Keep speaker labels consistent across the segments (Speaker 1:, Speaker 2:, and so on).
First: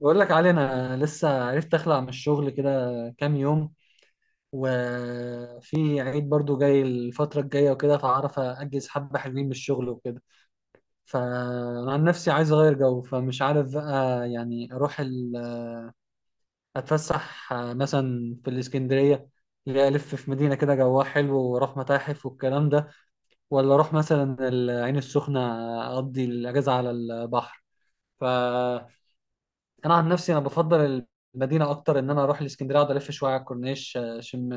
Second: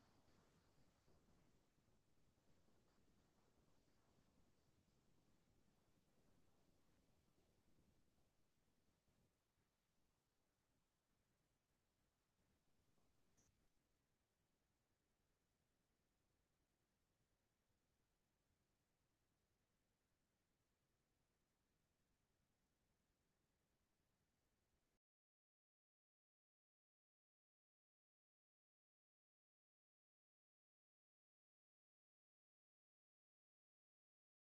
Speaker 1: بقول لك علي انا لسه عرفت اخلع من الشغل كده كام يوم، وفي عيد برضو جاي الفترة الجاية وكده، فعارف اجز حبة حلوين من الشغل وكده. فانا عن نفسي عايز اغير جو، فمش عارف بقى، يعني اروح اتفسح مثلا في الاسكندرية، اللي هي الف في مدينة كده جواها حلو واروح متاحف والكلام ده، ولا اروح مثلا العين السخنة اقضي الاجازة على البحر. ف انا عن نفسي انا بفضل المدينه اكتر، ان انا اروح الاسكندريه اقعد الف شويه على الكورنيش اشم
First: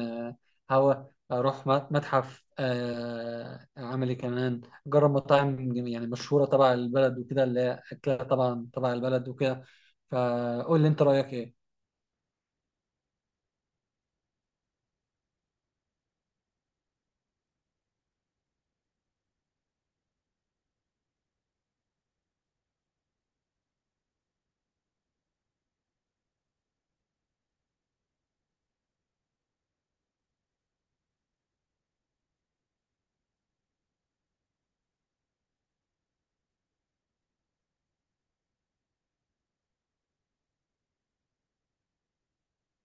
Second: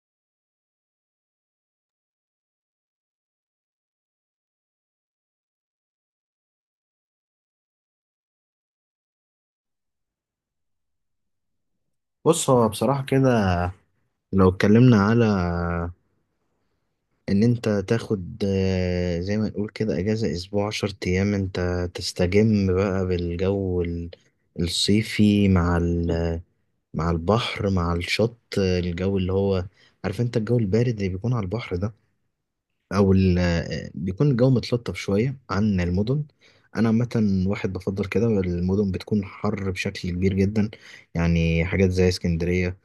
Speaker 1: هوا، اروح متحف، اعمل ايه كمان، اجرب مطاعم يعني مشهوره تبع البلد وكده، اللي هي اكلها طبعا تبع البلد وكده. فقول لي انت رايك ايه؟
Speaker 2: بص، هو بصراحة كده، لو اتكلمنا على إن أنت تاخد، زي ما نقول كده، أجازة أسبوع 10 أيام، أنت تستجم بقى بالجو الصيفي مع مع البحر، مع الشط، الجو اللي هو، عارف أنت الجو البارد اللي بيكون على البحر ده، أو بيكون الجو متلطف شوية عن المدن. أنا عامة واحد بفضل كده المدن بتكون حر بشكل كبير جدا. يعني حاجات زي اسكندرية،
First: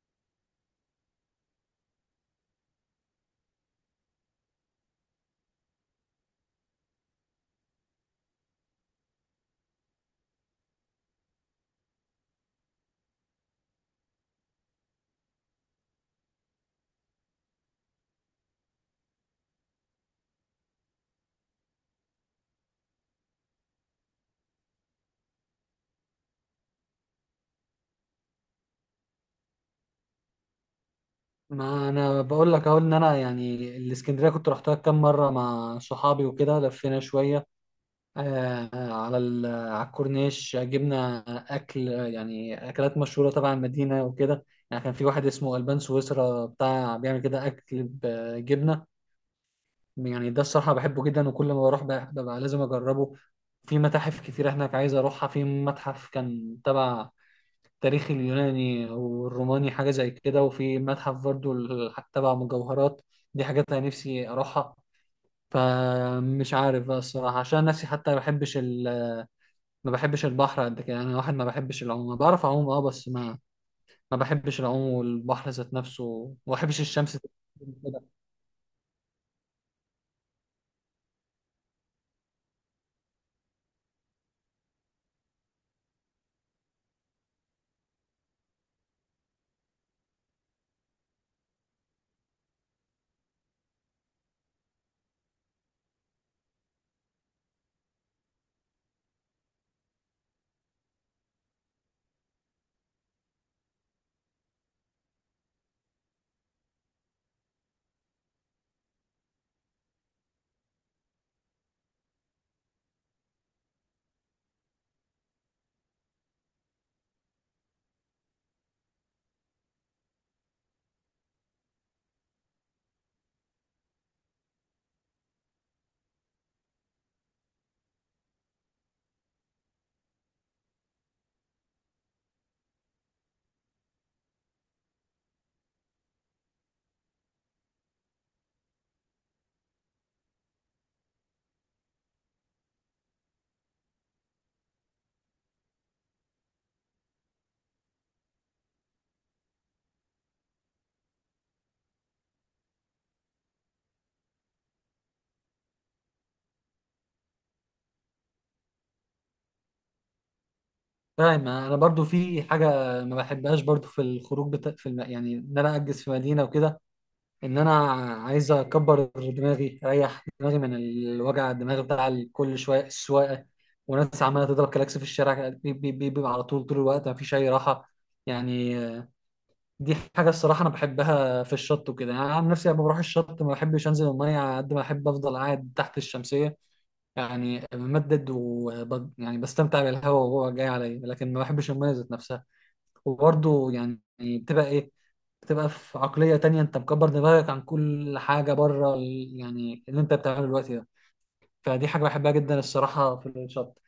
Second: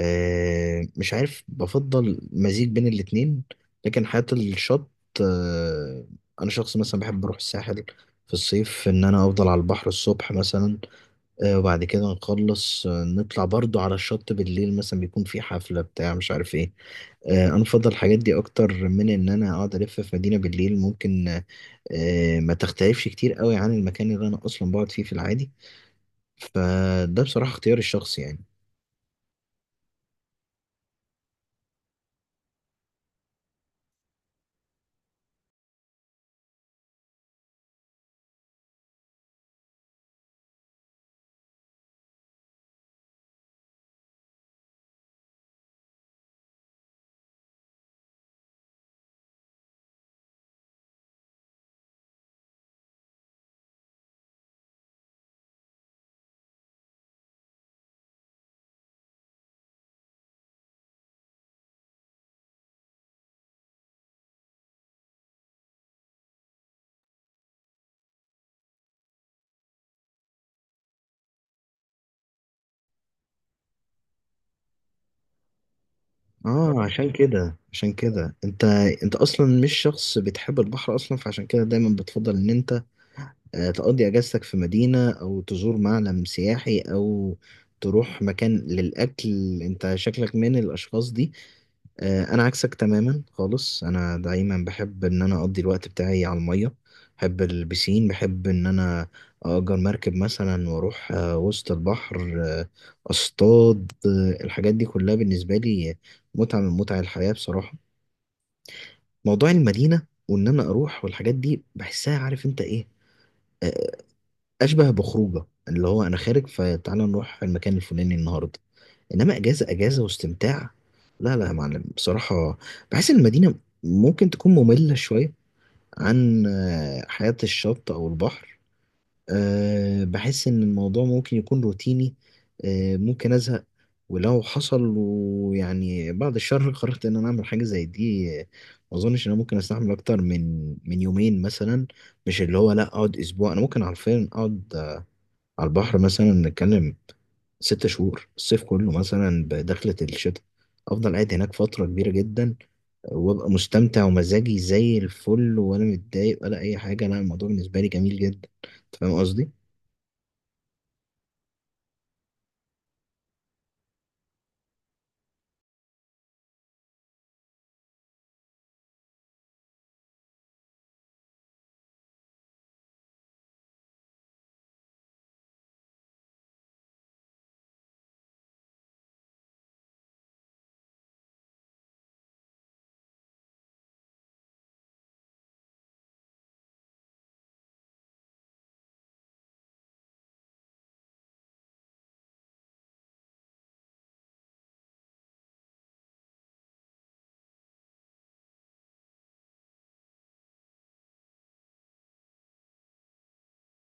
Speaker 2: مش عارف، بفضل مزيج بين الاتنين. لكن حياة الشط، آه، أنا شخص مثلا بحب أروح الساحل في الصيف، إن أنا أفضل على البحر الصبح مثلا، وبعد كده نخلص، نطلع برضو على الشط بالليل، مثلا بيكون في حفلة بتاع مش عارف إيه. أنا بفضل الحاجات دي أكتر من إن أنا أقعد ألف في مدينة بالليل، ممكن ما تختلفش كتير قوي عن المكان اللي أنا أصلا بقعد فيه في العادي. فده بصراحة اختياري الشخصي يعني.
Speaker 1: ما انا بقول لك اهو ان انا يعني الاسكندريه كنت رحتها كام مره مع صحابي وكده، لفينا شويه على على الكورنيش، جبنا اكل يعني اكلات مشهوره تبع المدينه وكده. يعني كان في واحد اسمه البان سويسرا بتاع بيعمل كده اكل بجبنه، يعني ده الصراحه بحبه جدا وكل ما بروح ببقى لازم اجربه. في متاحف كتير هناك عايز اروحها، في متحف كان تبع تاريخ اليوناني والروماني حاجه زي كده، وفي متحف برضو تبع مجوهرات، دي حاجات انا نفسي اروحها. فمش عارف بقى الصراحه، عشان نفسي حتى ما بحبش، ما بحبش البحر قد كده، انا واحد ما بحبش العوم. أنا بعرف اعوم اه، بس ما ما بحبش العوم والبحر ذات نفسه، وما بحبش
Speaker 2: اه، عشان
Speaker 1: الشمس كده.
Speaker 2: كده، انت اصلا مش شخص بتحب البحر اصلا، فعشان كده دايما بتفضل ان انت تقضي اجازتك في مدينة، او تزور معلم سياحي، او تروح مكان للاكل. انت شكلك من الاشخاص دي. انا عكسك تماما خالص، انا دايما بحب ان انا اقضي الوقت بتاعي على الميه. بحب البسين، بحب ان انا اجر مركب مثلا واروح وسط البحر، اصطاد، الحاجات دي كلها بالنسبه لي متعه من متع الحياه بصراحه. موضوع المدينه وان انا اروح والحاجات دي بحسها، عارف انت ايه، آه، اشبه بخروجه، اللي هو انا خارج فتعالى نروح المكان الفلاني النهارده. انما اجازه اجازه واستمتاع، لا لا يا معلم بصراحه. بحس ان المدينه ممكن تكون ممله شويه عن حياه الشط او البحر. بحس ان الموضوع ممكن يكون روتيني، ممكن ازهق. ولو حصل ويعني بعد الشر قررت ان انا اعمل حاجه زي دي، ما اظنش ان انا ممكن استحمل اكتر من يومين مثلا. مش اللي هو لا اقعد اسبوع، انا ممكن عارفين اقعد على البحر مثلا، نتكلم 6 شهور، الصيف كله مثلا بدخلة الشتاء، أفضل قاعد هناك فترة كبيرة جدا. وأبقى مستمتع ومزاجي زي الفل، ولا متضايق ولا أي حاجة، لا الموضوع بالنسبة لي جميل جدا. أنت فاهم قصدي؟
Speaker 1: فاهم، انا برضو في حاجه ما بحبهاش برضو في الخروج في يعني ان انا اجز في مدينه وكده، ان انا عايز اكبر دماغي اريح دماغي من الوجع الدماغ بتاع كل شويه السواقه وناس عماله تضرب كلاكس في الشارع، بيبقى على طول طول الوقت ما فيش اي راحه يعني. دي حاجة الصراحة أنا بحبها في الشط وكده، يعني أنا عن نفسي لما بروح الشط ما بحبش أنزل المية، على قد ما أحب أفضل قاعد تحت الشمسية يعني، بمدد يعني بستمتع بالهواء وهو جاي عليا، لكن ما بحبش المية ذات نفسها. وبرضه يعني بتبقى إيه، بتبقى في عقلية تانية، أنت مكبر دماغك عن كل حاجة بره يعني اللي أنت بتعمله دلوقتي ده. فدي حاجة بحبها جدا الصراحة في الشط،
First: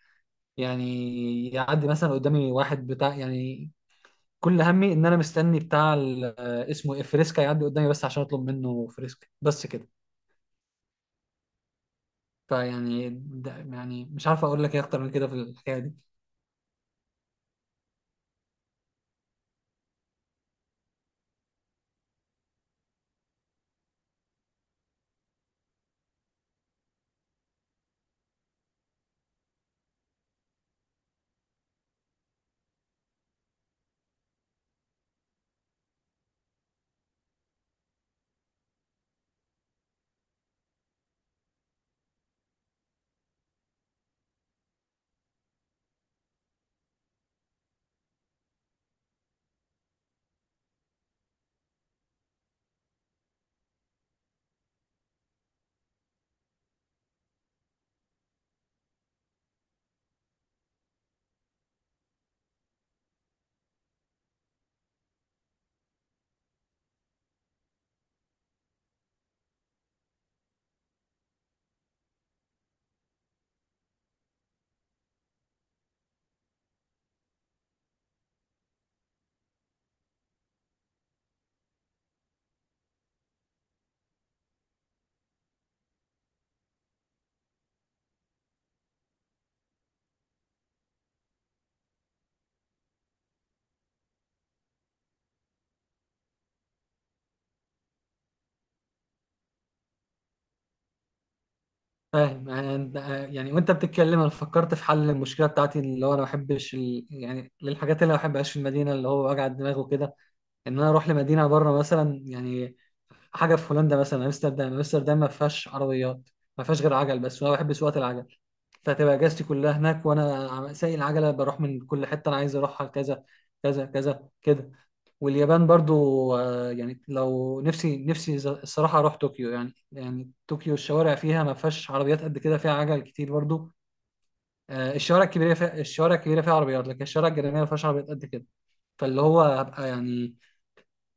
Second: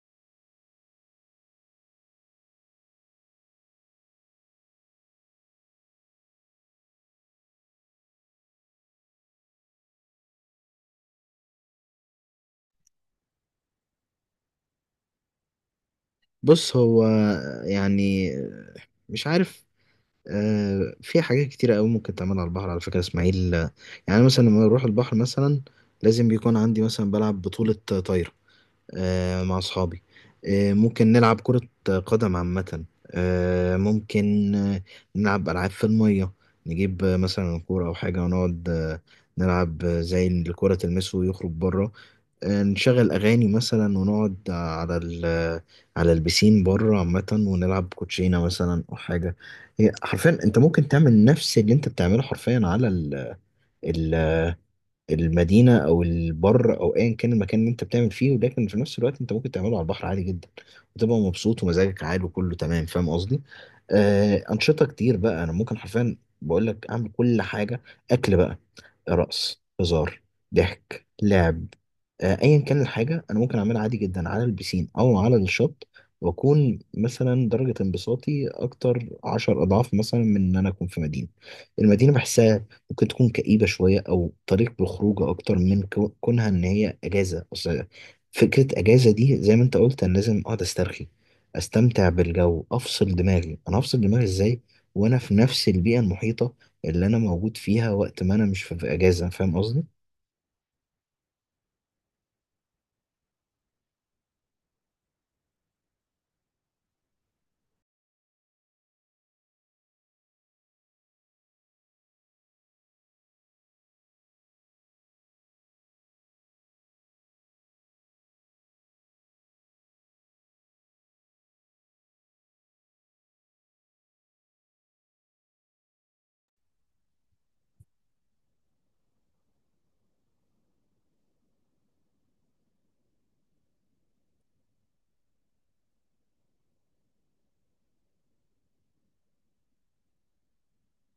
Speaker 1: يعني يعدي مثلا قدامي واحد بتاع يعني كل همي ان انا مستني بتاع اسمه ايه، فريسكا، يعدي قدامي بس عشان اطلب منه فريسكا بس كده. فيعني ده يعني مش عارف اقول لك ايه اكتر من كده في الحكايه دي.
Speaker 2: بص هو، يعني مش عارف، في حاجات كتيرة أوي ممكن تعمل على البحر، على فكرة يا إسماعيل. يعني مثلا لما أروح البحر مثلا، لازم بيكون عندي مثلا بلعب بطولة طايرة مع أصحابي. ممكن نلعب كرة قدم عامة، ممكن نلعب ألعاب في المية. نجيب مثلا كورة أو حاجة، ونقعد نلعب زي اللي الكرة تلمسه ويخرج بره. نشغل أغاني مثلا، ونقعد على على البسين بره عامة، ونلعب كوتشينة مثلا أو حاجة. هي حرفيا أنت ممكن تعمل نفس اللي أنت بتعمله حرفيا على ال المدينة أو البر أو أيا كان المكان اللي أنت بتعمل فيه، ولكن في نفس الوقت أنت ممكن تعمله على البحر عادي جدا، وتبقى مبسوط ومزاجك عالي وكله تمام. فاهم قصدي؟ آه، أنشطة كتير بقى، أنا ممكن حرفيا بقول لك أعمل كل حاجة. أكل بقى، رقص، هزار، ضحك، لعب، ايا كان الحاجه انا ممكن اعملها عادي جدا على البسين او على الشط، واكون مثلا درجه انبساطي اكتر 10 اضعاف مثلا من ان انا اكون في مدينه. المدينه بحسها ممكن تكون كئيبه شويه، او طريق بالخروج اكتر من كونها ان هي اجازه. اصل فكره اجازه دي زي ما انت قلت، انا لازم اقعد استرخي، استمتع بالجو، افصل دماغي. انا هفصل دماغي ازاي وانا في نفس البيئه المحيطه اللي انا موجود فيها وقت ما انا مش في اجازه؟ فاهم قصدي؟
Speaker 1: فاهم، يعني يعني وانت بتتكلم انا فكرت في حل المشكله بتاعتي، اللي هو انا ما بحبش يعني للحاجات اللي ما بحبهاش في المدينه، اللي هو وجع الدماغ وكده، ان انا اروح لمدينه بره مثلا، يعني حاجه في هولندا مثلا، امستردام. امستردام ما فيهاش عربيات، ما فيهاش غير عجل بس، وانا بحب سواقه العجل. فهتبقى اجازتي كلها هناك وانا سايق العجله بروح من كل حته انا عايز اروحها، كذا كذا كذا كده. واليابان برضو، يعني لو نفسي نفسي الصراحه اروح طوكيو. يعني يعني طوكيو الشوارع فيها ما فيهاش عربيات قد كده، فيها عجل كتير برضو. الشوارع الكبيره فيها، الشوارع الكبيره فيها عربيات، لكن الشوارع الجانبيه ما فيهاش عربيات قد كده. فاللي هو هبقى يعني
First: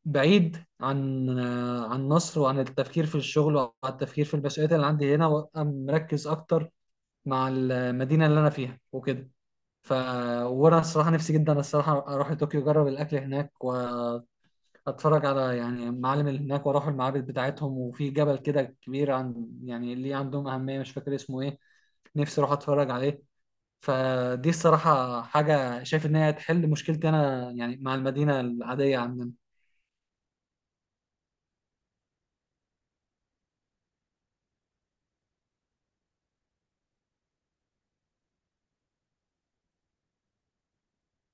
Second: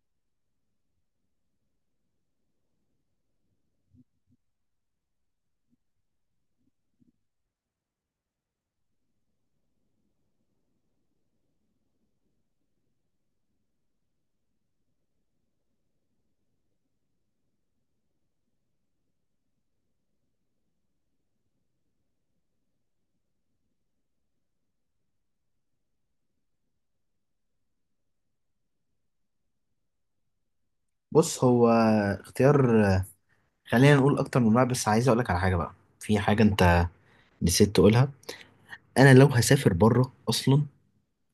Speaker 1: بعيد عن عن مصر، وعن التفكير في الشغل، وعن التفكير في المسؤوليات اللي عندي هنا، وابقى مركز اكتر مع المدينه اللي انا فيها وكده. ف وانا الصراحه نفسي جدا الصراحه اروح لطوكيو، اجرب الاكل هناك واتفرج على يعني المعالم اللي هناك، واروح المعابد بتاعتهم. وفي جبل كده كبير عن يعني ليه عندهم اهميه، مش فاكر اسمه ايه، نفسي اروح اتفرج عليه. فدي الصراحه حاجه شايف ان هي هتحل مشكلتي انا يعني مع المدينه العاديه عندنا.
Speaker 2: بص، هو اختيار، خلينا نقول اكتر من واحد، بس عايز اقول لك على حاجه بقى. في حاجه انت نسيت تقولها. انا لو هسافر بره اصلا،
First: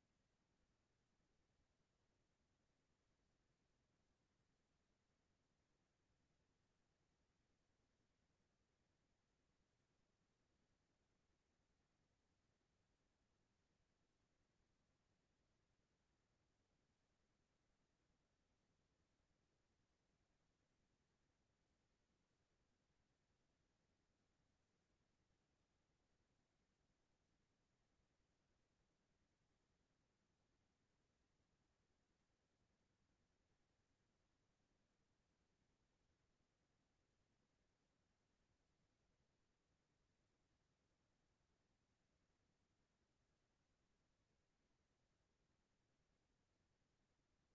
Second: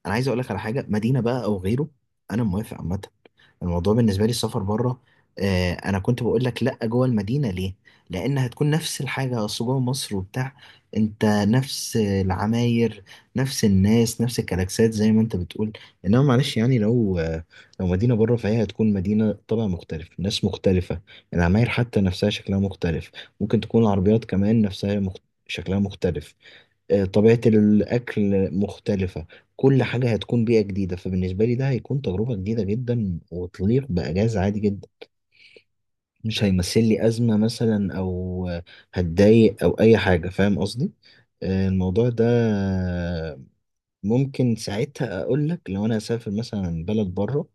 Speaker 2: انا عايز اقول لك على حاجه، مدينه بقى او غيره انا موافق عامه. الموضوع بالنسبه لي السفر بره، آه، انا كنت بقول لك لا جوه المدينه ليه، لان هتكون نفس الحاجه، اصل جوه مصر وبتاع، انت نفس العماير، نفس الناس، نفس الكلاكسات زي ما انت بتقول. انما معلش يعني، لو مدينه بره، فهي هتكون مدينه طبع مختلف، ناس مختلفه، العماير حتى نفسها شكلها مختلف، ممكن تكون العربيات كمان نفسها شكلها مختلف. طبيعة الأكل مختلفة، كل حاجة هتكون بيئة جديدة. فبالنسبة لي ده هيكون تجربة جديدة جدا وتليق بأجازة عادي جدا، مش هيمثل لي أزمة مثلا أو هتضايق أو أي حاجة. فاهم قصدي؟ الموضوع ده ممكن ساعتها اقول لك لو انا هسافر مثلا بلد بره،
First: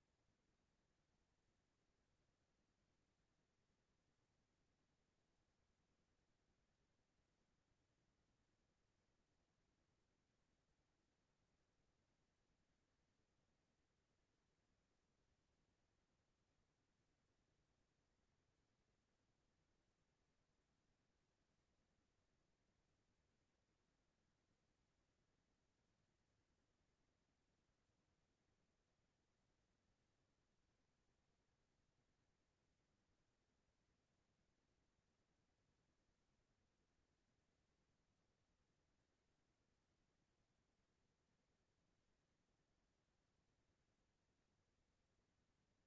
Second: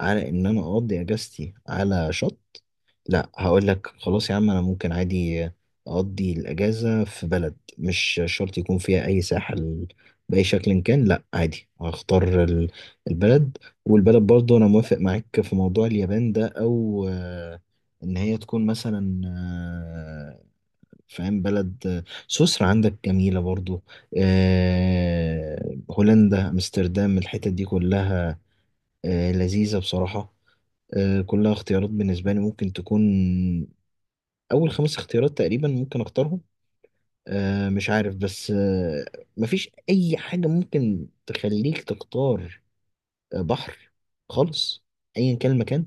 Speaker 2: على ان انا اقضي اجازتي على شط، لا هقول لك خلاص يا عم، انا ممكن عادي اقضي الاجازه في بلد مش شرط يكون فيها اي ساحل، باي شكل كان، لا عادي. هختار البلد، والبلد برضه انا موافق معاك في موضوع اليابان ده، او ان هي تكون مثلا، فاهم، بلد سويسرا عندك جميلة برضو، هولندا، أمستردام، الحتت دي كلها لذيذة بصراحة. كلها اختيارات بالنسبة لي، ممكن تكون أول خمس اختيارات تقريبا ممكن أختارهم. مش عارف بس، مفيش أي حاجة ممكن تخليك تختار بحر خالص أيا كان المكان؟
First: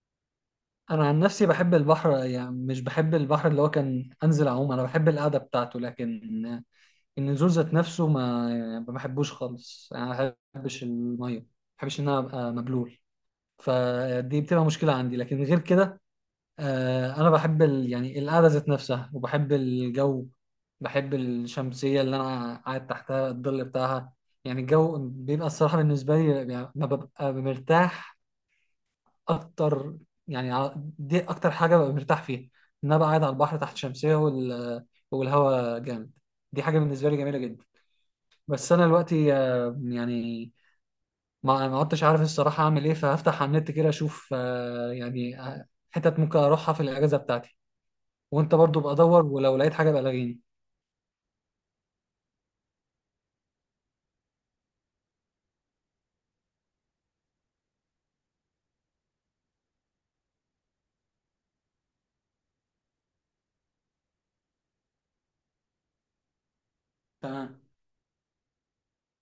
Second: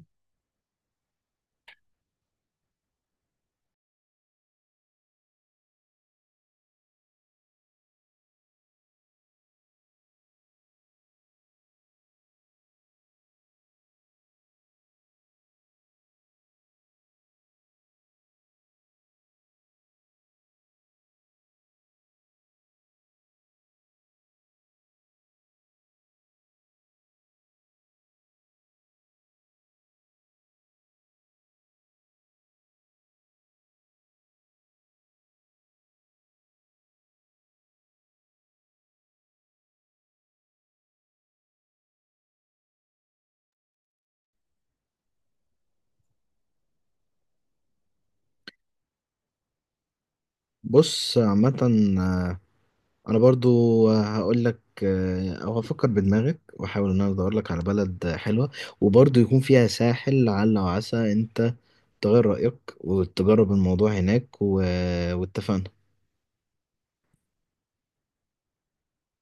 Speaker 1: انا عن نفسي بحب البحر، يعني مش بحب البحر اللي هو كان انزل اعوم، انا بحب القعده بتاعته، لكن النزول ذات نفسه ما يعني ما بحبوش خالص. يعني ما بحبش الميه، ما بحبش ان انا ابقى مبلول، فدي بتبقى مشكله عندي. لكن غير كده انا بحب يعني القعده ذات نفسها، وبحب الجو، بحب الشمسيه اللي انا قاعد تحتها الظل بتاعها. يعني الجو بيبقى الصراحه بالنسبه لي يعني ما ببقى مرتاح اكتر، يعني دي اكتر حاجه ببقى مرتاح فيها، ان انا بقى قاعد على البحر تحت شمسيه والهواء جامد، دي حاجه بالنسبه لي جميله جدا. بس انا دلوقتي يعني ما ما عدتش عارف الصراحه اعمل ايه، فهفتح على النت كده اشوف يعني حتت ممكن اروحها في الاجازه بتاعتي. وانت برضو بقى دور، ولو لقيت حاجه بقى لغيني.
Speaker 2: بص عامة، آه، انا برضو هقول لك، او هفكر بدماغك واحاول ان انا ادور لك على بلد حلوه وبرضو يكون فيها ساحل، لعل وعسى انت تغير رايك وتجرب الموضوع هناك واتفقنا.
Speaker 1: تمام.